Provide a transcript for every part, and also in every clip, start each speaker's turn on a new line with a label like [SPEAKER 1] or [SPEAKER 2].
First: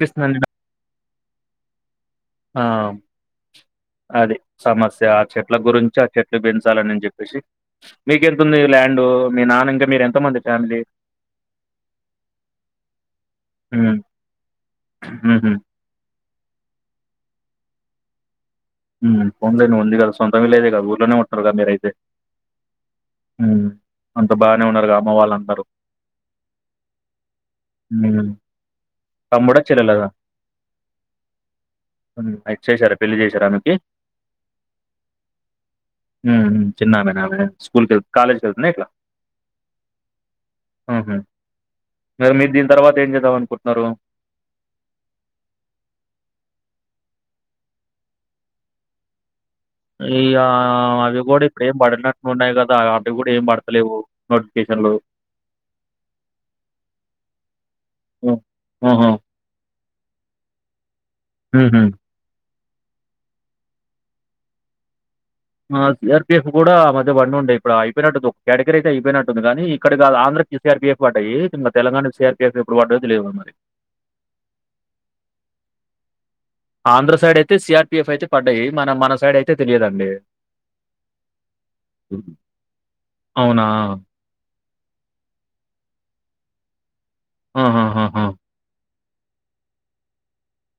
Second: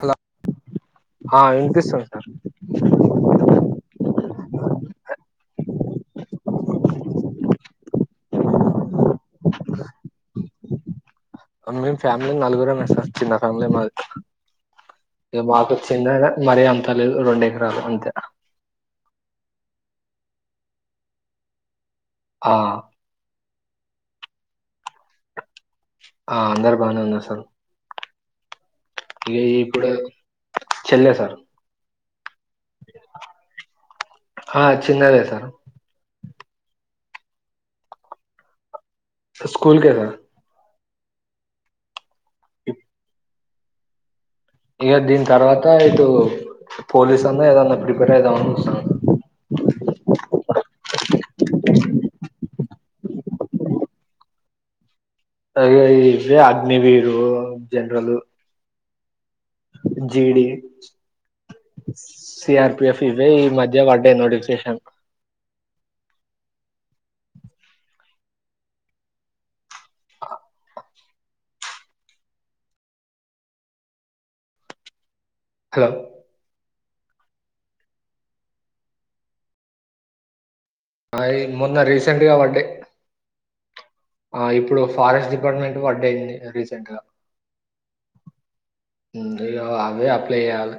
[SPEAKER 1] Hello
[SPEAKER 2] పిస్తుందండి
[SPEAKER 1] ఆ ఏ కిస్ఒ
[SPEAKER 2] ఆ! చాకెట్లు పెంచాలని అని చెప్పేసి, మీకెతుంది ల్యాండు మీ నాన్న ఇంకా మీరు ఎంతమంది ఫ్యామిలీ
[SPEAKER 1] మేము ఫ్యామిలీ నలుగురమేసార్ చిన్న ఫ్యామిలీ మాది
[SPEAKER 2] హ్మ్.
[SPEAKER 1] ఇ
[SPEAKER 2] హుహు.
[SPEAKER 1] మాకు చినదే మరి అంతా లేదు రెండు ఎకరాలు అం
[SPEAKER 2] ఉ పోన్లే ఉంది కదా సొంతమిల్లెద కదా ఊర్లోనే ఉంటరు కదా మీరయితే
[SPEAKER 1] ఆ
[SPEAKER 2] ఉ అంత బానే ఉన్నరుగా అమ్మ వాళ్ళందరూ
[SPEAKER 1] ఆ అందరు బానే ఉన్నరు సరు
[SPEAKER 2] ఉ
[SPEAKER 1] ఇగ ఇప్పుడు చెల్లె సార్
[SPEAKER 2] ఉ ఐ చేసారా పెళ్లి చేసారా
[SPEAKER 1] ఆ చిన్నది సారొ
[SPEAKER 2] చిన్నామనామె స్కూల్కి ఎల్ కాలజ్కి ఎలుతుంద ఎట్లా
[SPEAKER 1] స్కూల్ ఎల
[SPEAKER 2] ఆహ మరి మీరు దీని తర్వాత ఏం చేద్దామనుకుంట్నారు.
[SPEAKER 1] ఇక దీని తర్వాత ఇటు పోలీస్ అన్నా ఏదన్నా ప్రిపేర్ అయిదామని చు
[SPEAKER 2] ఈగ వొడి ఇప్పుడు ఏం పడినట్టు ఉండాయ్ క లాగ అవి కూడా ఏం పడతలేవు నోటిఫికేషన్లు
[SPEAKER 1] తే ఇవే అగ్నివీరు జన్రలు
[SPEAKER 2] ఆహా!
[SPEAKER 1] జీడి
[SPEAKER 2] హ్మ్ హ్మ్మ్
[SPEAKER 1] సీఆర్పీఎఫ్ ఇవే ఈ మధ్య పడ్డే నోటిఫికేషన్
[SPEAKER 2] హా సిఆర్పిఎఫ్ కూడా మధ్య వండి ఉండేయి ఇప్పుడు అయిపోయినట్టు ఒక కేటగిరీ అయితే అయిపోయినట్టుంది కానీ ఇక్కడ కాదు ఆంధ్రకి సిఆర్పిఎఫ్ పడ్డాయికా తెలంగాణ సిఆర్పిఎఫ్ ఎప్పుడు పడయో తేలేదు మరి
[SPEAKER 1] హలో [unintelligible]
[SPEAKER 2] ఆంధ్ర సైడ్ అయితే సిఆర్పిఎఫ్ అయితే పడ్డాయి మన మన సైడ్ అయితే తెలియదండి
[SPEAKER 1] అ మొన్న రీసెంట్
[SPEAKER 2] హ్మ్.
[SPEAKER 1] గా పడ్డే
[SPEAKER 2] అవునా?
[SPEAKER 1] ఆ ఇప్పుడు ఫారెస్ట్ డిపార్ట్మెంట్ పాడై రీసెంట్ గ
[SPEAKER 2] హా హ హహ
[SPEAKER 1] అవి అప్లై చేయాలా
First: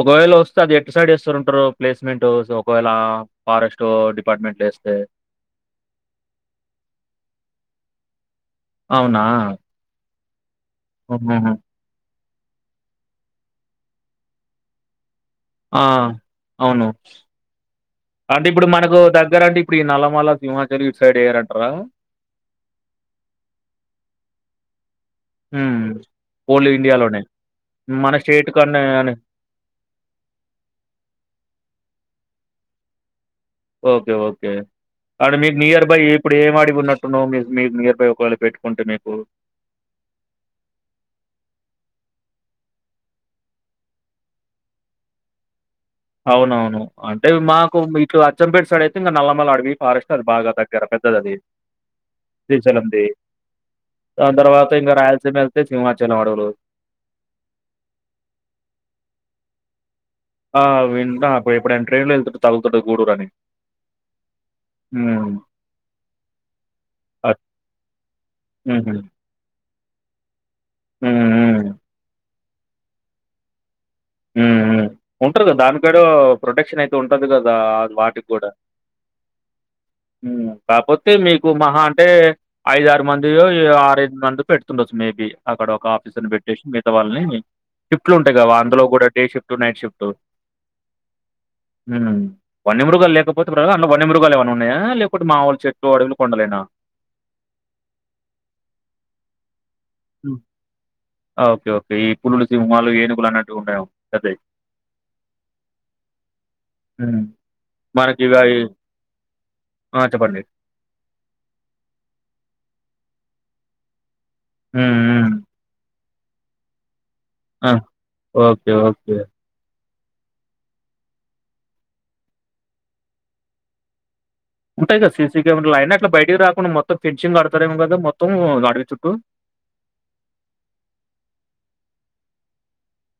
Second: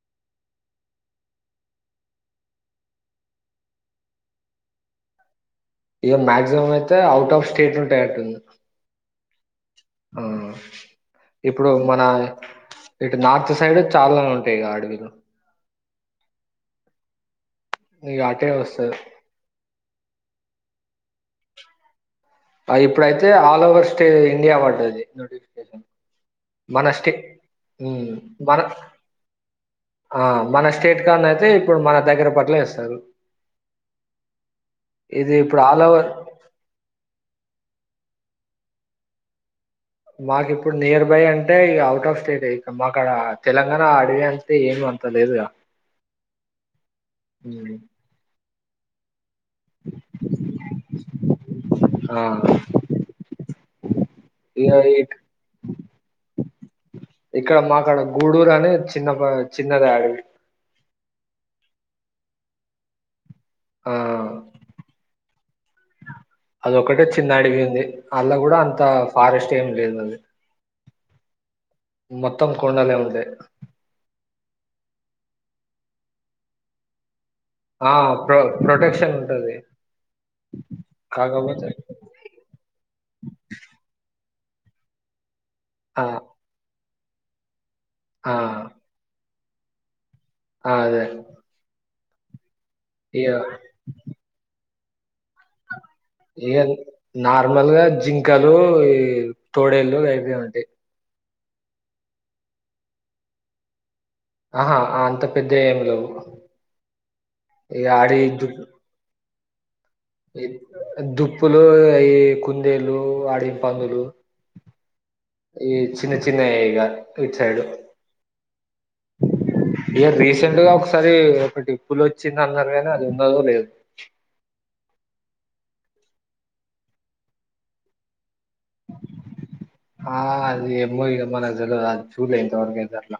[SPEAKER 2] ఒకవేళ వస్తే అది ఎట్ సైడ్ వేస్తారు ఉంటారు ప్లేస్మెంట్ ఒకవేళ ఫారెస్ట్ డిపార్ట్మెంట్లు వేస్తే
[SPEAKER 1] ఇకో మాయాక్సిమం అయితే అవుట్ ఆఫ్ స్టేట్ ఉంటాయి అట్టుంది
[SPEAKER 2] అవునా?
[SPEAKER 1] ఆ
[SPEAKER 2] హుహుహు.
[SPEAKER 1] ఇప్పుడు మన ఇటు నార్త్ సైడ్ చాలానే ఉంటాయి అడవిలు
[SPEAKER 2] ఆ అవును
[SPEAKER 1] ఇగ
[SPEAKER 2] అంటే
[SPEAKER 1] అటే
[SPEAKER 2] ఇప్పుడు
[SPEAKER 1] వస్తది.
[SPEAKER 2] మనకు దగ్గర అంటే ఇప్పుడు ఈ నలమల సింహచల్ల ఇటు సైడ్ ఏరంట రా
[SPEAKER 1] ఆ ఇప్పుడైతే ఆల్ ఓవర్ స్టే ఇండియా పడది
[SPEAKER 2] హ్మ్.
[SPEAKER 1] నోటిఫికేషన్
[SPEAKER 2] ఓన్లీ
[SPEAKER 1] మన స్టే
[SPEAKER 2] ఇండియాలోనే.
[SPEAKER 1] హ్మ్మ్
[SPEAKER 2] మన స్టేట్ కన్నా అని
[SPEAKER 1] మన స్టేట్ క అయితే ఇప్పుడు మన దగ్గర అట్లే వేస్తారు
[SPEAKER 2] ఓకే ఓకే కానీ మీకు
[SPEAKER 1] ఆల్
[SPEAKER 2] నియర్ బై
[SPEAKER 1] ఓవర్
[SPEAKER 2] ఇప్పుడు ఏం అడిపోబుల్ ఇప్పుడు నువు మి నేర్బుయ్ బై ఒకవేళ పెట్టుకుంటే మీకు
[SPEAKER 1] మాకు ఇప్పుడు నియర్ బై అంటే ఇగ అవుట్ ఆఫ్ స్టేట్ యే ఇక మాక్కడ తెలంగాణ అడివి అంతే ఏమి అంత లేదు
[SPEAKER 2] అవును అవును అంటే మాకు మీతొ అచ్చంపేట్ ఇటు సైడ్ ఐతే ఇంగ నల్లమల అడవి ఫారెస్ట్ అది బాగా దగ్గర పెద్దది అది
[SPEAKER 1] ఆ
[SPEAKER 2] శ్రీశైలం ది దాని తర్వాత
[SPEAKER 1] ఇగ
[SPEAKER 2] ఇంకా
[SPEAKER 1] ఇక్
[SPEAKER 2] రాయలసీమ వెళ్తే సింహచలం అడవులు
[SPEAKER 1] ఇక్కడ మాకాడ గూడూరు అని చిన్న ప చిన్నది అడవి
[SPEAKER 2] ఆ వింటా అపుడు ఎపుడైనా ట్రైన్ లో వెళ్తుంటే తగుల్తుంటది గూడూరు అని
[SPEAKER 1] హా
[SPEAKER 2] హ్మ్.
[SPEAKER 1] అదొ ఒకటే చిన్న
[SPEAKER 2] అట్
[SPEAKER 1] అడిగి ఉంది అలా కూడా అంత
[SPEAKER 2] హుహు.
[SPEAKER 1] ఫారెస్ట్ ఏమి లేదు అదు [unintelligible]
[SPEAKER 2] హ్మ్ హ్మ్
[SPEAKER 1] మొత్తం కొండాలే ఉండే
[SPEAKER 2] హ్మ్ హ్మ్ ఉంటారు కదా దానికడ ప్రొటెక్షన్ అయితే ఉంట ఉంటది కదా ఆ వాటికి
[SPEAKER 1] ప్రొ
[SPEAKER 2] కూడా
[SPEAKER 1] ప్రొటెక్షన్ ఉంటది
[SPEAKER 2] మ్ కాపోతే మీకు
[SPEAKER 1] కాకపోతే
[SPEAKER 2] మహా అంటే ఐదారు మందియో ఏ ఆరు ఐదు మంది పెడుతుండొచ్చు మేబి అక్కడ ఒక
[SPEAKER 1] ఆ
[SPEAKER 2] ఆఫీసర్ ని పెట్టేసి తోవల్ని టిప్లు
[SPEAKER 1] ఆ
[SPEAKER 2] ఉంటాయి కదా అందలో డే షిఫ్ట్ నైట్ షిఫ్ట్
[SPEAKER 1] ఆ అదే
[SPEAKER 2] హోమ్ వన్య మృగాలు
[SPEAKER 1] ఇగ
[SPEAKER 2] లేకపోతే దాన్లో వన్య మృగాలు ఏమనున్నయా లేడు మాములు చె
[SPEAKER 1] ఇ నార్మల్గా జింకలు ఈ తోడేళ్ళ
[SPEAKER 2] హ్మ్.
[SPEAKER 1] అయిపోయిమంటే
[SPEAKER 2] ఓకే ఓకే ఈ పులులు సింహాలు ఏనుగులు అన్నటివి ఉండవు
[SPEAKER 1] ఆహా అంత పెద్ద ఏమి లేవు
[SPEAKER 2] హ్మ్.
[SPEAKER 1] ఈ ఆడి
[SPEAKER 2] మనకిగా
[SPEAKER 1] తూ
[SPEAKER 2] ఇప్పుడు ఈ ఆ! చెప్పండి.
[SPEAKER 1] దుప్పులు అవి కుందేలు అడవి పందులు
[SPEAKER 2] ఓ ఓ
[SPEAKER 1] ఈ చిన్న చిన్న ఈగ
[SPEAKER 2] ఆ ఓకే ఓకే
[SPEAKER 1] ఇక రీసెంట్ గా ఒకసారి ఒకటి పులి వచ్చింది అన్నరు కానీ అది ఉన్నదో లేదో
[SPEAKER 2] ఉంటయి సర్ సిసీ కెమెరాలు అయినా అట్లా బయట రాకుండా మొత్తం ఫెన్సింగ్ కడతారేమో కదా మొత్తం అడవి చుట్టూ?
[SPEAKER 1] ఆ అది ఏమో ఈడ మనకు తెలవదది చూల్లె ఇంతవరకైతే అట్లా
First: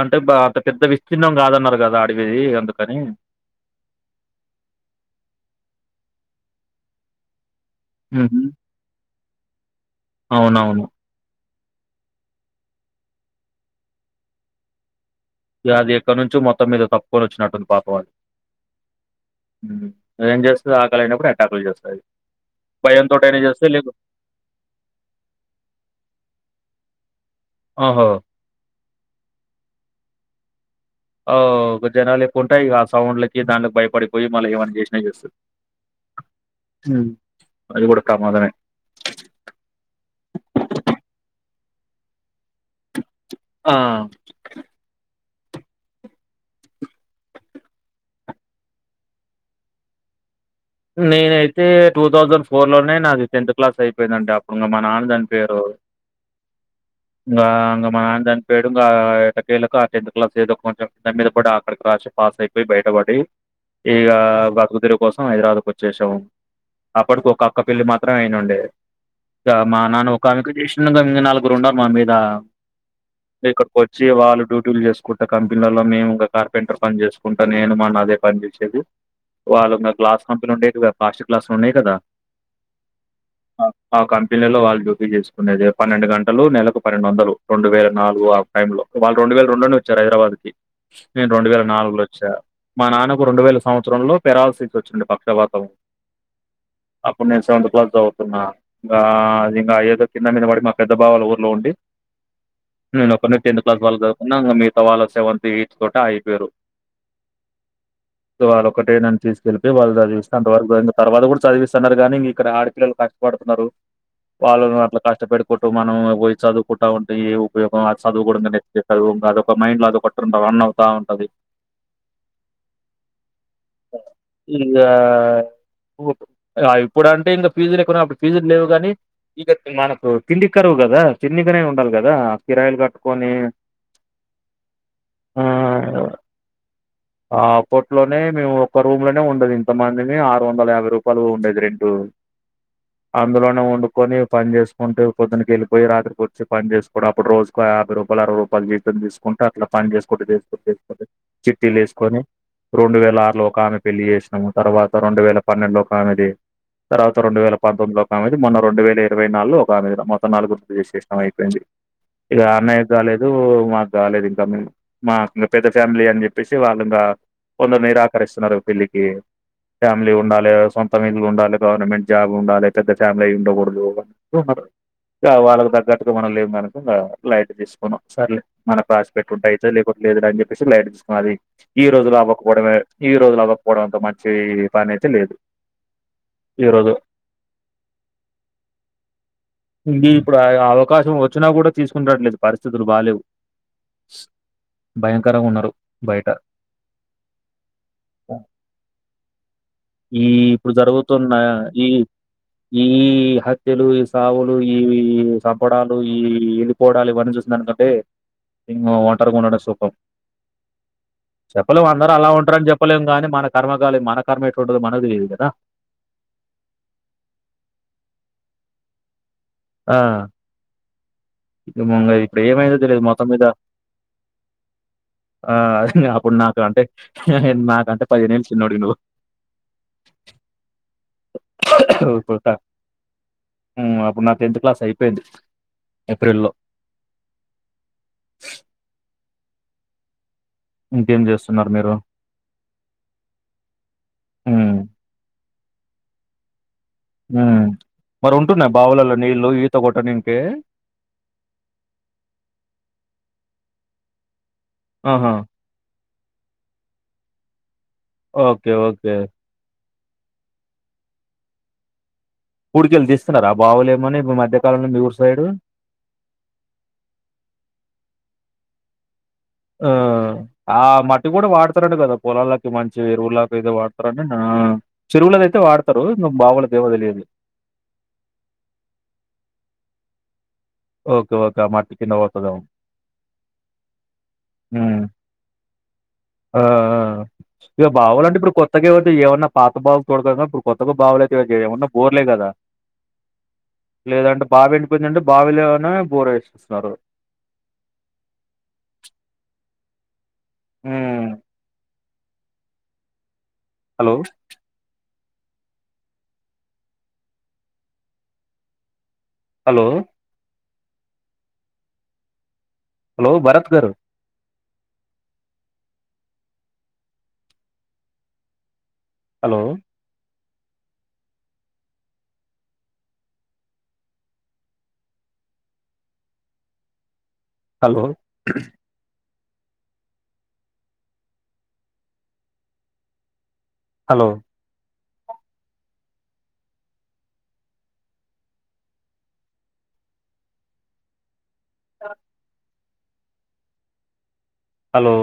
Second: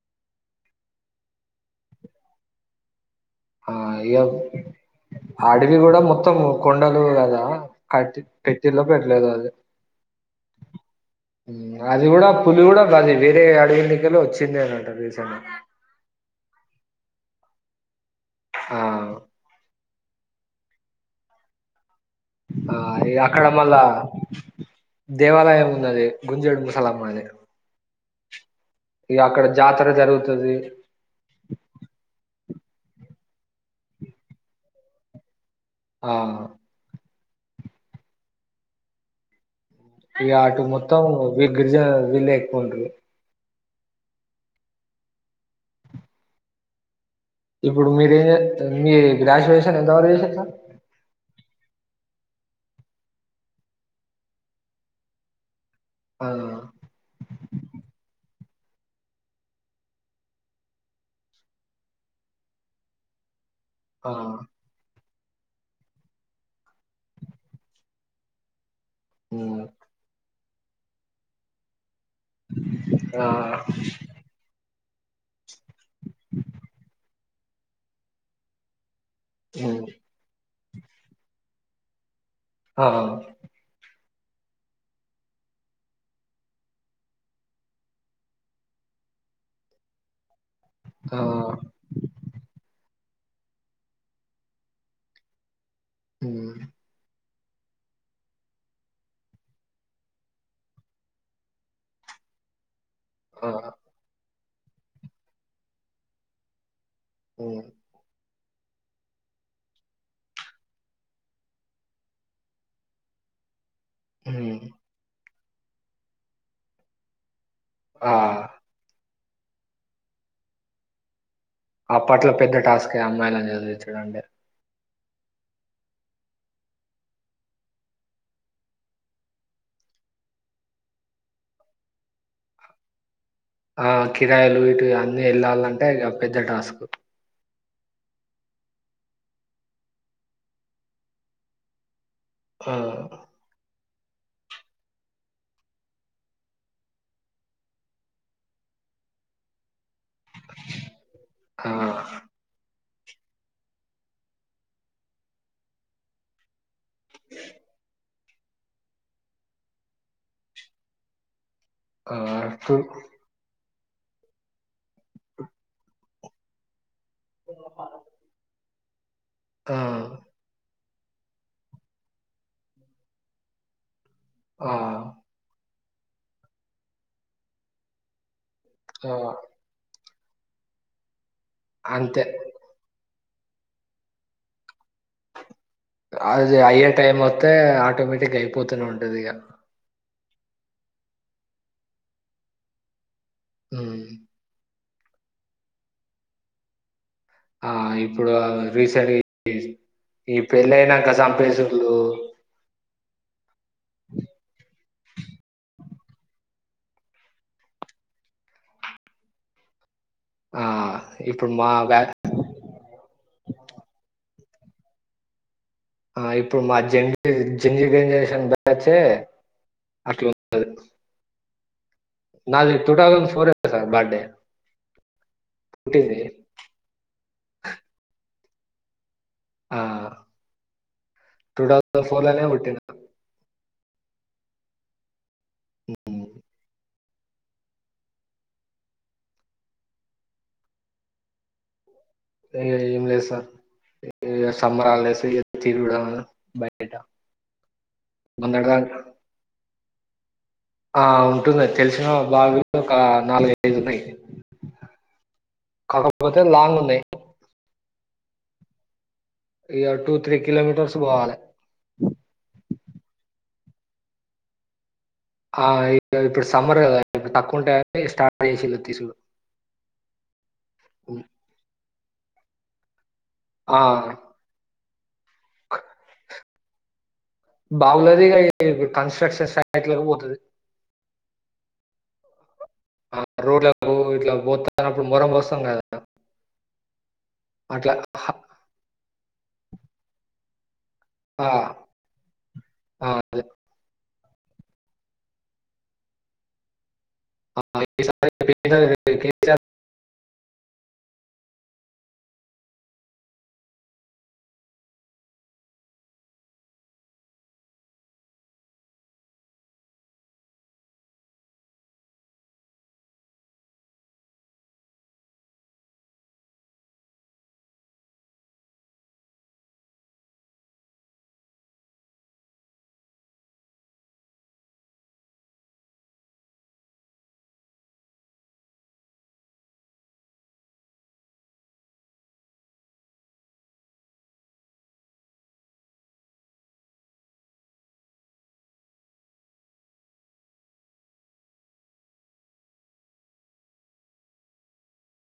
[SPEAKER 2] అంటే బ అంత పెద్ద విస్తీర్ణం కాదన్నరు కదా అడవి అందుకని
[SPEAKER 1] ఆ ఇ ఆడవి కూడా మొత్తం కొండలు కదా కట్టి
[SPEAKER 2] ఉహు.
[SPEAKER 1] పెట్టిల్లో పెట్టలేదో అది
[SPEAKER 2] అవునవును
[SPEAKER 1] అది కూడా పులి కూడా అది వేరే అడవిలో కెళ్ళి వచ్చిందేనట రీసెంట్గ
[SPEAKER 2] ఇక అది ఎక్కడ నుంచో మొత్తం మీద తప్పుకొని వచ్చినట్టుంది పాపం అది
[SPEAKER 1] ఆ
[SPEAKER 2] అదేం చేస్తది ఆకలైనప్పుడు అటాకులు చేస్తది
[SPEAKER 1] ఆ అది
[SPEAKER 2] భయంతోటైనా
[SPEAKER 1] అక్కడ
[SPEAKER 2] చేస్తది
[SPEAKER 1] మళ్ళా
[SPEAKER 2] లేక
[SPEAKER 1] దేవాలయం ఉన్నది గుంజడు సల మ
[SPEAKER 2] ఆహో
[SPEAKER 1] ఇక అక్కడ జాతర జరుగుతది
[SPEAKER 2] ఓ గు జనాల కుంటాయిక ఆ సౌండ్లకి దాన్లకి భయపడిపోయి మళ్ళ ఏమైన చేసినా చేస్తది
[SPEAKER 1] ఆ
[SPEAKER 2] హ్మ్. అది కూడా కూడా ప్రమాదమే
[SPEAKER 1] ఇక ఆటు మొత్తం వి గిరిజ వీళ్లే ఎక్కువుంటరు
[SPEAKER 2] ఆ
[SPEAKER 1] ఇప్పుడు మీరేం చేతారు మీ గ్రాడ్యుయేషన్ ఎంతవరకు చేసిర్రు
[SPEAKER 2] నేనైతే టూ థౌజండ్ ఫోర్ లోనే నాది టెన్త్ క్లాస్ అయిపోయిందండి. అప్పుడు మా నాన్న చనిపోయిండు.
[SPEAKER 1] ఆ
[SPEAKER 2] ఇగా మా నాన్న చనిపో పేడుకా ఎట్టా కెలాకు ఆ టెన్త్ క్లాస్ ఏదో కొంచం దగ్గర పడి అక్కడికి రాసి పాస్ అయిపోయి, బయటపడి
[SPEAKER 1] ఆ
[SPEAKER 2] ఇగా బతుకు తెరువు కోసం హైదరాబాద్ వచ్చేసాం. అప్పటికి ఒక అక్క పెళ్ళి మాత్రమే అయినుండే ఇగా
[SPEAKER 1] మ్
[SPEAKER 2] మా నాన్న తనకు [unintelligible] నాలుగురు ఉండమ్ మేమ్
[SPEAKER 1] ఆ
[SPEAKER 2] ఇక్కడికి వచ్చి వాళ్ళు డ్యూటీలు చేసు కొత్త కంపెనీలలో మేము ఒక కార్పెంటర్ పని చేసుకుంటా నేను మా నాన్న అదే పని చేసేది. వాళ్ళ
[SPEAKER 1] మ్
[SPEAKER 2] దా గ్లాస్ పాస్టిక్ గ్లాస్ లు ఉన్నాయి కదా
[SPEAKER 1] ఆ ఆ
[SPEAKER 2] ఆ కంపెనీలో వాళ్ళు డ్యూటీ చేసుకునేది. పన్నెండు గంటలు నెలకు పన్నెండు వందలు, రెండు వేల నాలుగు ఆ టైంలో వాళ్ళు రెండు వేల రెండు లోనే వచ్చారు. హైదరాబాద్ కి
[SPEAKER 1] ఆ
[SPEAKER 2] నేను రెండు వేల నాలుగులో వచ్చా. మా నాన్న రెండు వేల సంవత్సరం లో పెరాల్సిస్ వచ్చింది. మాకు పక్షవాతము
[SPEAKER 1] హ్మ్
[SPEAKER 2] అప్పుడు నేను సెవెంత్ క్లాస్ చదువుతున్నా. ఇగా ఇగ ఏదో కింద మీద పడి మా పెద్ద బావాలు ఊర్లో ఉండి. నేను ఒకన్నే టెన్త్
[SPEAKER 1] ఆ
[SPEAKER 2] క్లాస్ వరకు చదువుకొని [unintelligible] మిగతా వాళ్ళు సెవెంత్ ఎయిట్ తోటే అగిపోయింళ్ళు
[SPEAKER 1] హ్మ్
[SPEAKER 2] సో ఆడు ఒకటే నన్ను తీసుకెళ్ళిపేయ్ వాళ్ళు తెలిసినంత వరకు ఇంకా తర్వాత కూడా చదివిస్తానన్నారు. కానీ ఇక్కడ ఆడపిల్లలు కష్టపడుతున్నారు.
[SPEAKER 1] మ్
[SPEAKER 2] వాళ్ళను అట్లా కష్టపెడు ఇప్పుడు మనం పోయి చదువుకుంటా వుంటెయ్ రేపు ఆ చదువు కూడా [unintelligible] ఒక మైండ్ లో అది ఒకటి రన్ అవుతా ఉంటది.
[SPEAKER 1] ఆప్పట్లో పెద్ద టాస్కీయే అమ్మాయిలాని చదివించుడంటే
[SPEAKER 2] ఇగా ఇప్పుడు అంటే ఇంకా ఫీజులు ఎక్కువన్నా అప్పుడు ఫీజులు లేవు. కానీ ఇక మనకు తిండి కరువు కదా తిండికినే ఉండాలి. కదా కిరాయిలు టు
[SPEAKER 1] ఆ కిరాయిలు ఇటు అన్ని
[SPEAKER 2] ఆ
[SPEAKER 1] వెళ్లాలంటే ఇగా పెద్ద టాస్క్
[SPEAKER 2] కోట్ లోనే మేము ఒక్క రూమ్ లోనే ఉండుడు ఇ కొంతమందిని ఆరు వందల యాభై రూపాయలు ఉండేది. రెంటు
[SPEAKER 1] ఆ
[SPEAKER 2] అందులోనే వండు కొని పని చేసుకుంటే పోద్దున్నకు యేళ్ళిపోయి రాత్రి వచ్చి పని చేసుకోని అప్పుడు రోజుకు యాభై రూపాయలు, అరవై రూపాయలు జీతం తీసుకుంటా అట్లా పని చేస్ [unintelligible]
[SPEAKER 1] ఆ
[SPEAKER 2] చిట్టీలు యేసుకొని రెండు వేల ఆరులో ఒక ఆమె పెళ్ళి చేసినాము తర్వాత రెండు వేల పన్నెండు కామిది తర్వాత రెండు వేల పొమ్మిలో ఒకది మొన్న రెండు వేల ఇరవై నగులో ఒక మొం నాలుగు గుర్తు చేసేష్టం అయిపోయింది
[SPEAKER 1] ఆ
[SPEAKER 2] ఇక
[SPEAKER 1] టు
[SPEAKER 2] అన్నయ్య కాలేదు రాలేదు ఇంకా మా ఇంకా పెద్ద ఫ్యామిలీ అని చెప్పేసి వాళ్ళు ఇంకా వంద నిరాకరిస్తున్నారుపిలికి ఏ
[SPEAKER 1] ఆ
[SPEAKER 2] ఫ్యామిలీ ఉండాలే కొమీలు ఉండాలి గవర్నమెంట్ జాబ్ ఉండాలే పెద్ద ఫ్యామిలీ ఉండకూడదు.
[SPEAKER 1] ఆ
[SPEAKER 2] వాళ్ళకు దగ్గర పు మనం లేము కనుక ఇంకా లైట్ తీసుకున్నాం సర్లేదు మన కాస్
[SPEAKER 1] ఆ
[SPEAKER 2] పెట్టుంటా అయితే లేకపోతే లేదు అని చెప్పేసి లైట్ తీసుకున్న అది ఈ రోజులు
[SPEAKER 1] అంతే
[SPEAKER 2] అవ్వకపోవడమే ఈ లపోవ అంత మాట చై
[SPEAKER 1] అది అయ్యే
[SPEAKER 2] రోజు
[SPEAKER 1] టైం వస్తే ఆటోమేటిక్ అయిపోతూనే ఉంటది ఇక
[SPEAKER 2] ఇది ఇప్పుడు అవకాశం వచ్చినా కూడా తీసుకుంటట్లేదు పరిస్థితులు బాలేవు
[SPEAKER 1] మ్మ్
[SPEAKER 2] భయంకరంగా ఉన్నారు బయట
[SPEAKER 1] ఆ ఇప్పుడు రీసెంట్లి ఇ ఈ పెళ్ళయినాంక సంపేసుళ్ళు
[SPEAKER 2] ఈహ త్యలు ఈ సావులు ఈ సంపడాలు ఇప్పుడు ఈ ఎళ్లిపోవడాలి ఇవన్నీ చూసుందానికంటే ఇంగ ఒంటరిగా ఉండడం సుఖం
[SPEAKER 1] ఆ ఇప్పుడు మా బ్యా
[SPEAKER 2] ప్పలేం కాని మన కర్మకు కాలి మనకర్మెట్టుంటదో మనకు తెలీదు కదా
[SPEAKER 1] ఆ ఇప్పుడు మా [unintelligible] బ్యాచ్చే
[SPEAKER 2] ఆ ఇ ముంగ ఇప్పుడు
[SPEAKER 1] నాది
[SPEAKER 2] ఏమైందో తెలియదు మొత్తం మీద
[SPEAKER 1] సార్ బర్త్‌డే
[SPEAKER 2] ఆ
[SPEAKER 1] పుట్టింది.
[SPEAKER 2] అప్పుడు నాక అంటే నాకంటే పదిహేను ఏళ్లు. చిన్నోడివి నువు
[SPEAKER 1] ఆ టూ థౌసండ్ ఫోర్
[SPEAKER 2] ఇప్పుడు
[SPEAKER 1] లోనే
[SPEAKER 2] క
[SPEAKER 1] పుట్టినా
[SPEAKER 2] హ్మ్ అప్పుడ్ నా టెన్త్ క్లాస్ అయిపోయింది
[SPEAKER 1] హ్మ్.
[SPEAKER 2] ఏప్రి లో ఇంకేం చేస్తున్నారు మీరు
[SPEAKER 1] ఇగ ఏం లేదు సార్ ఏ
[SPEAKER 2] హ్మ్.
[SPEAKER 1] సమ్మర్ హాలీడేస్ తినుడ బయ
[SPEAKER 2] మరి ఉంటున్నాయా బావులలో నీళ్ళలు ఇత ఇత కొట్టానికి
[SPEAKER 1] ఆ ఉంటునాది తెలిసిన బావులు ఒక నాలుగై ఐదు ఉన్నాయి
[SPEAKER 2] ఆహా
[SPEAKER 1] కాకపోతే లాంగ్ ఉన్నాయి
[SPEAKER 2] ఓకే ఓకే
[SPEAKER 1] ఇగ టూ త్రీ కిలోమీటర్స్ పోవాలి
[SPEAKER 2] పుడికెళ్ళ తీస్తున్నార ఆ బావలేమన్న ఇప్పుడు మధ్యకాలంలో మీరు ఊరు సైడు?
[SPEAKER 1] ఆ ఇప్పుడు సమ్మర్ కదా ఇప్పుడు తక్కువ ఉంటయీ అని స్టార్ట్ చేసిళ్ళు తీసుడు
[SPEAKER 2] ఆ ఆ మట్టి కూడా వాడతారంట కదా పొలలకి కి చెరువులాదతే
[SPEAKER 1] ఆ!
[SPEAKER 2] వాడతారుని చెరువులద అయితే వాడతారు ఇంగ బావులది దేమో తెలువది
[SPEAKER 1] బావులది కన్స్ట్రక్షన్ ఇగ కన్స్ట్రక్షన్ సైట్లకు పోతది
[SPEAKER 2] ఓకే ఓకే ఆ మాటికిింద పోతాడేమో
[SPEAKER 1] ఆ! రోడ్లకు ఇట్లా పోత్తన్నప్పుడు మొరం పోస్తాం గదా!
[SPEAKER 2] ఆ ఇక
[SPEAKER 1] అట్లా
[SPEAKER 2] బావాలంటే
[SPEAKER 1] హ-
[SPEAKER 2] ఇప్పుడు కొత్తగా ఏవైతే ఏమన్నా పాత బావులు చూడతా ఇప్పుడు ఎకు
[SPEAKER 1] ఆ!
[SPEAKER 2] బాగులేదుయ ఉన్న బోర్లే కదా
[SPEAKER 1] ఆ! అదే.
[SPEAKER 2] లేదంట బావి ఎడియిందడి బావి బావి లోనే బోర వేసేస్తున్నారు
[SPEAKER 1] ఆ! ఈసారి
[SPEAKER 2] హు హలో హలో హలో భరత్ గారు హలో హలో హలో ఆ హలో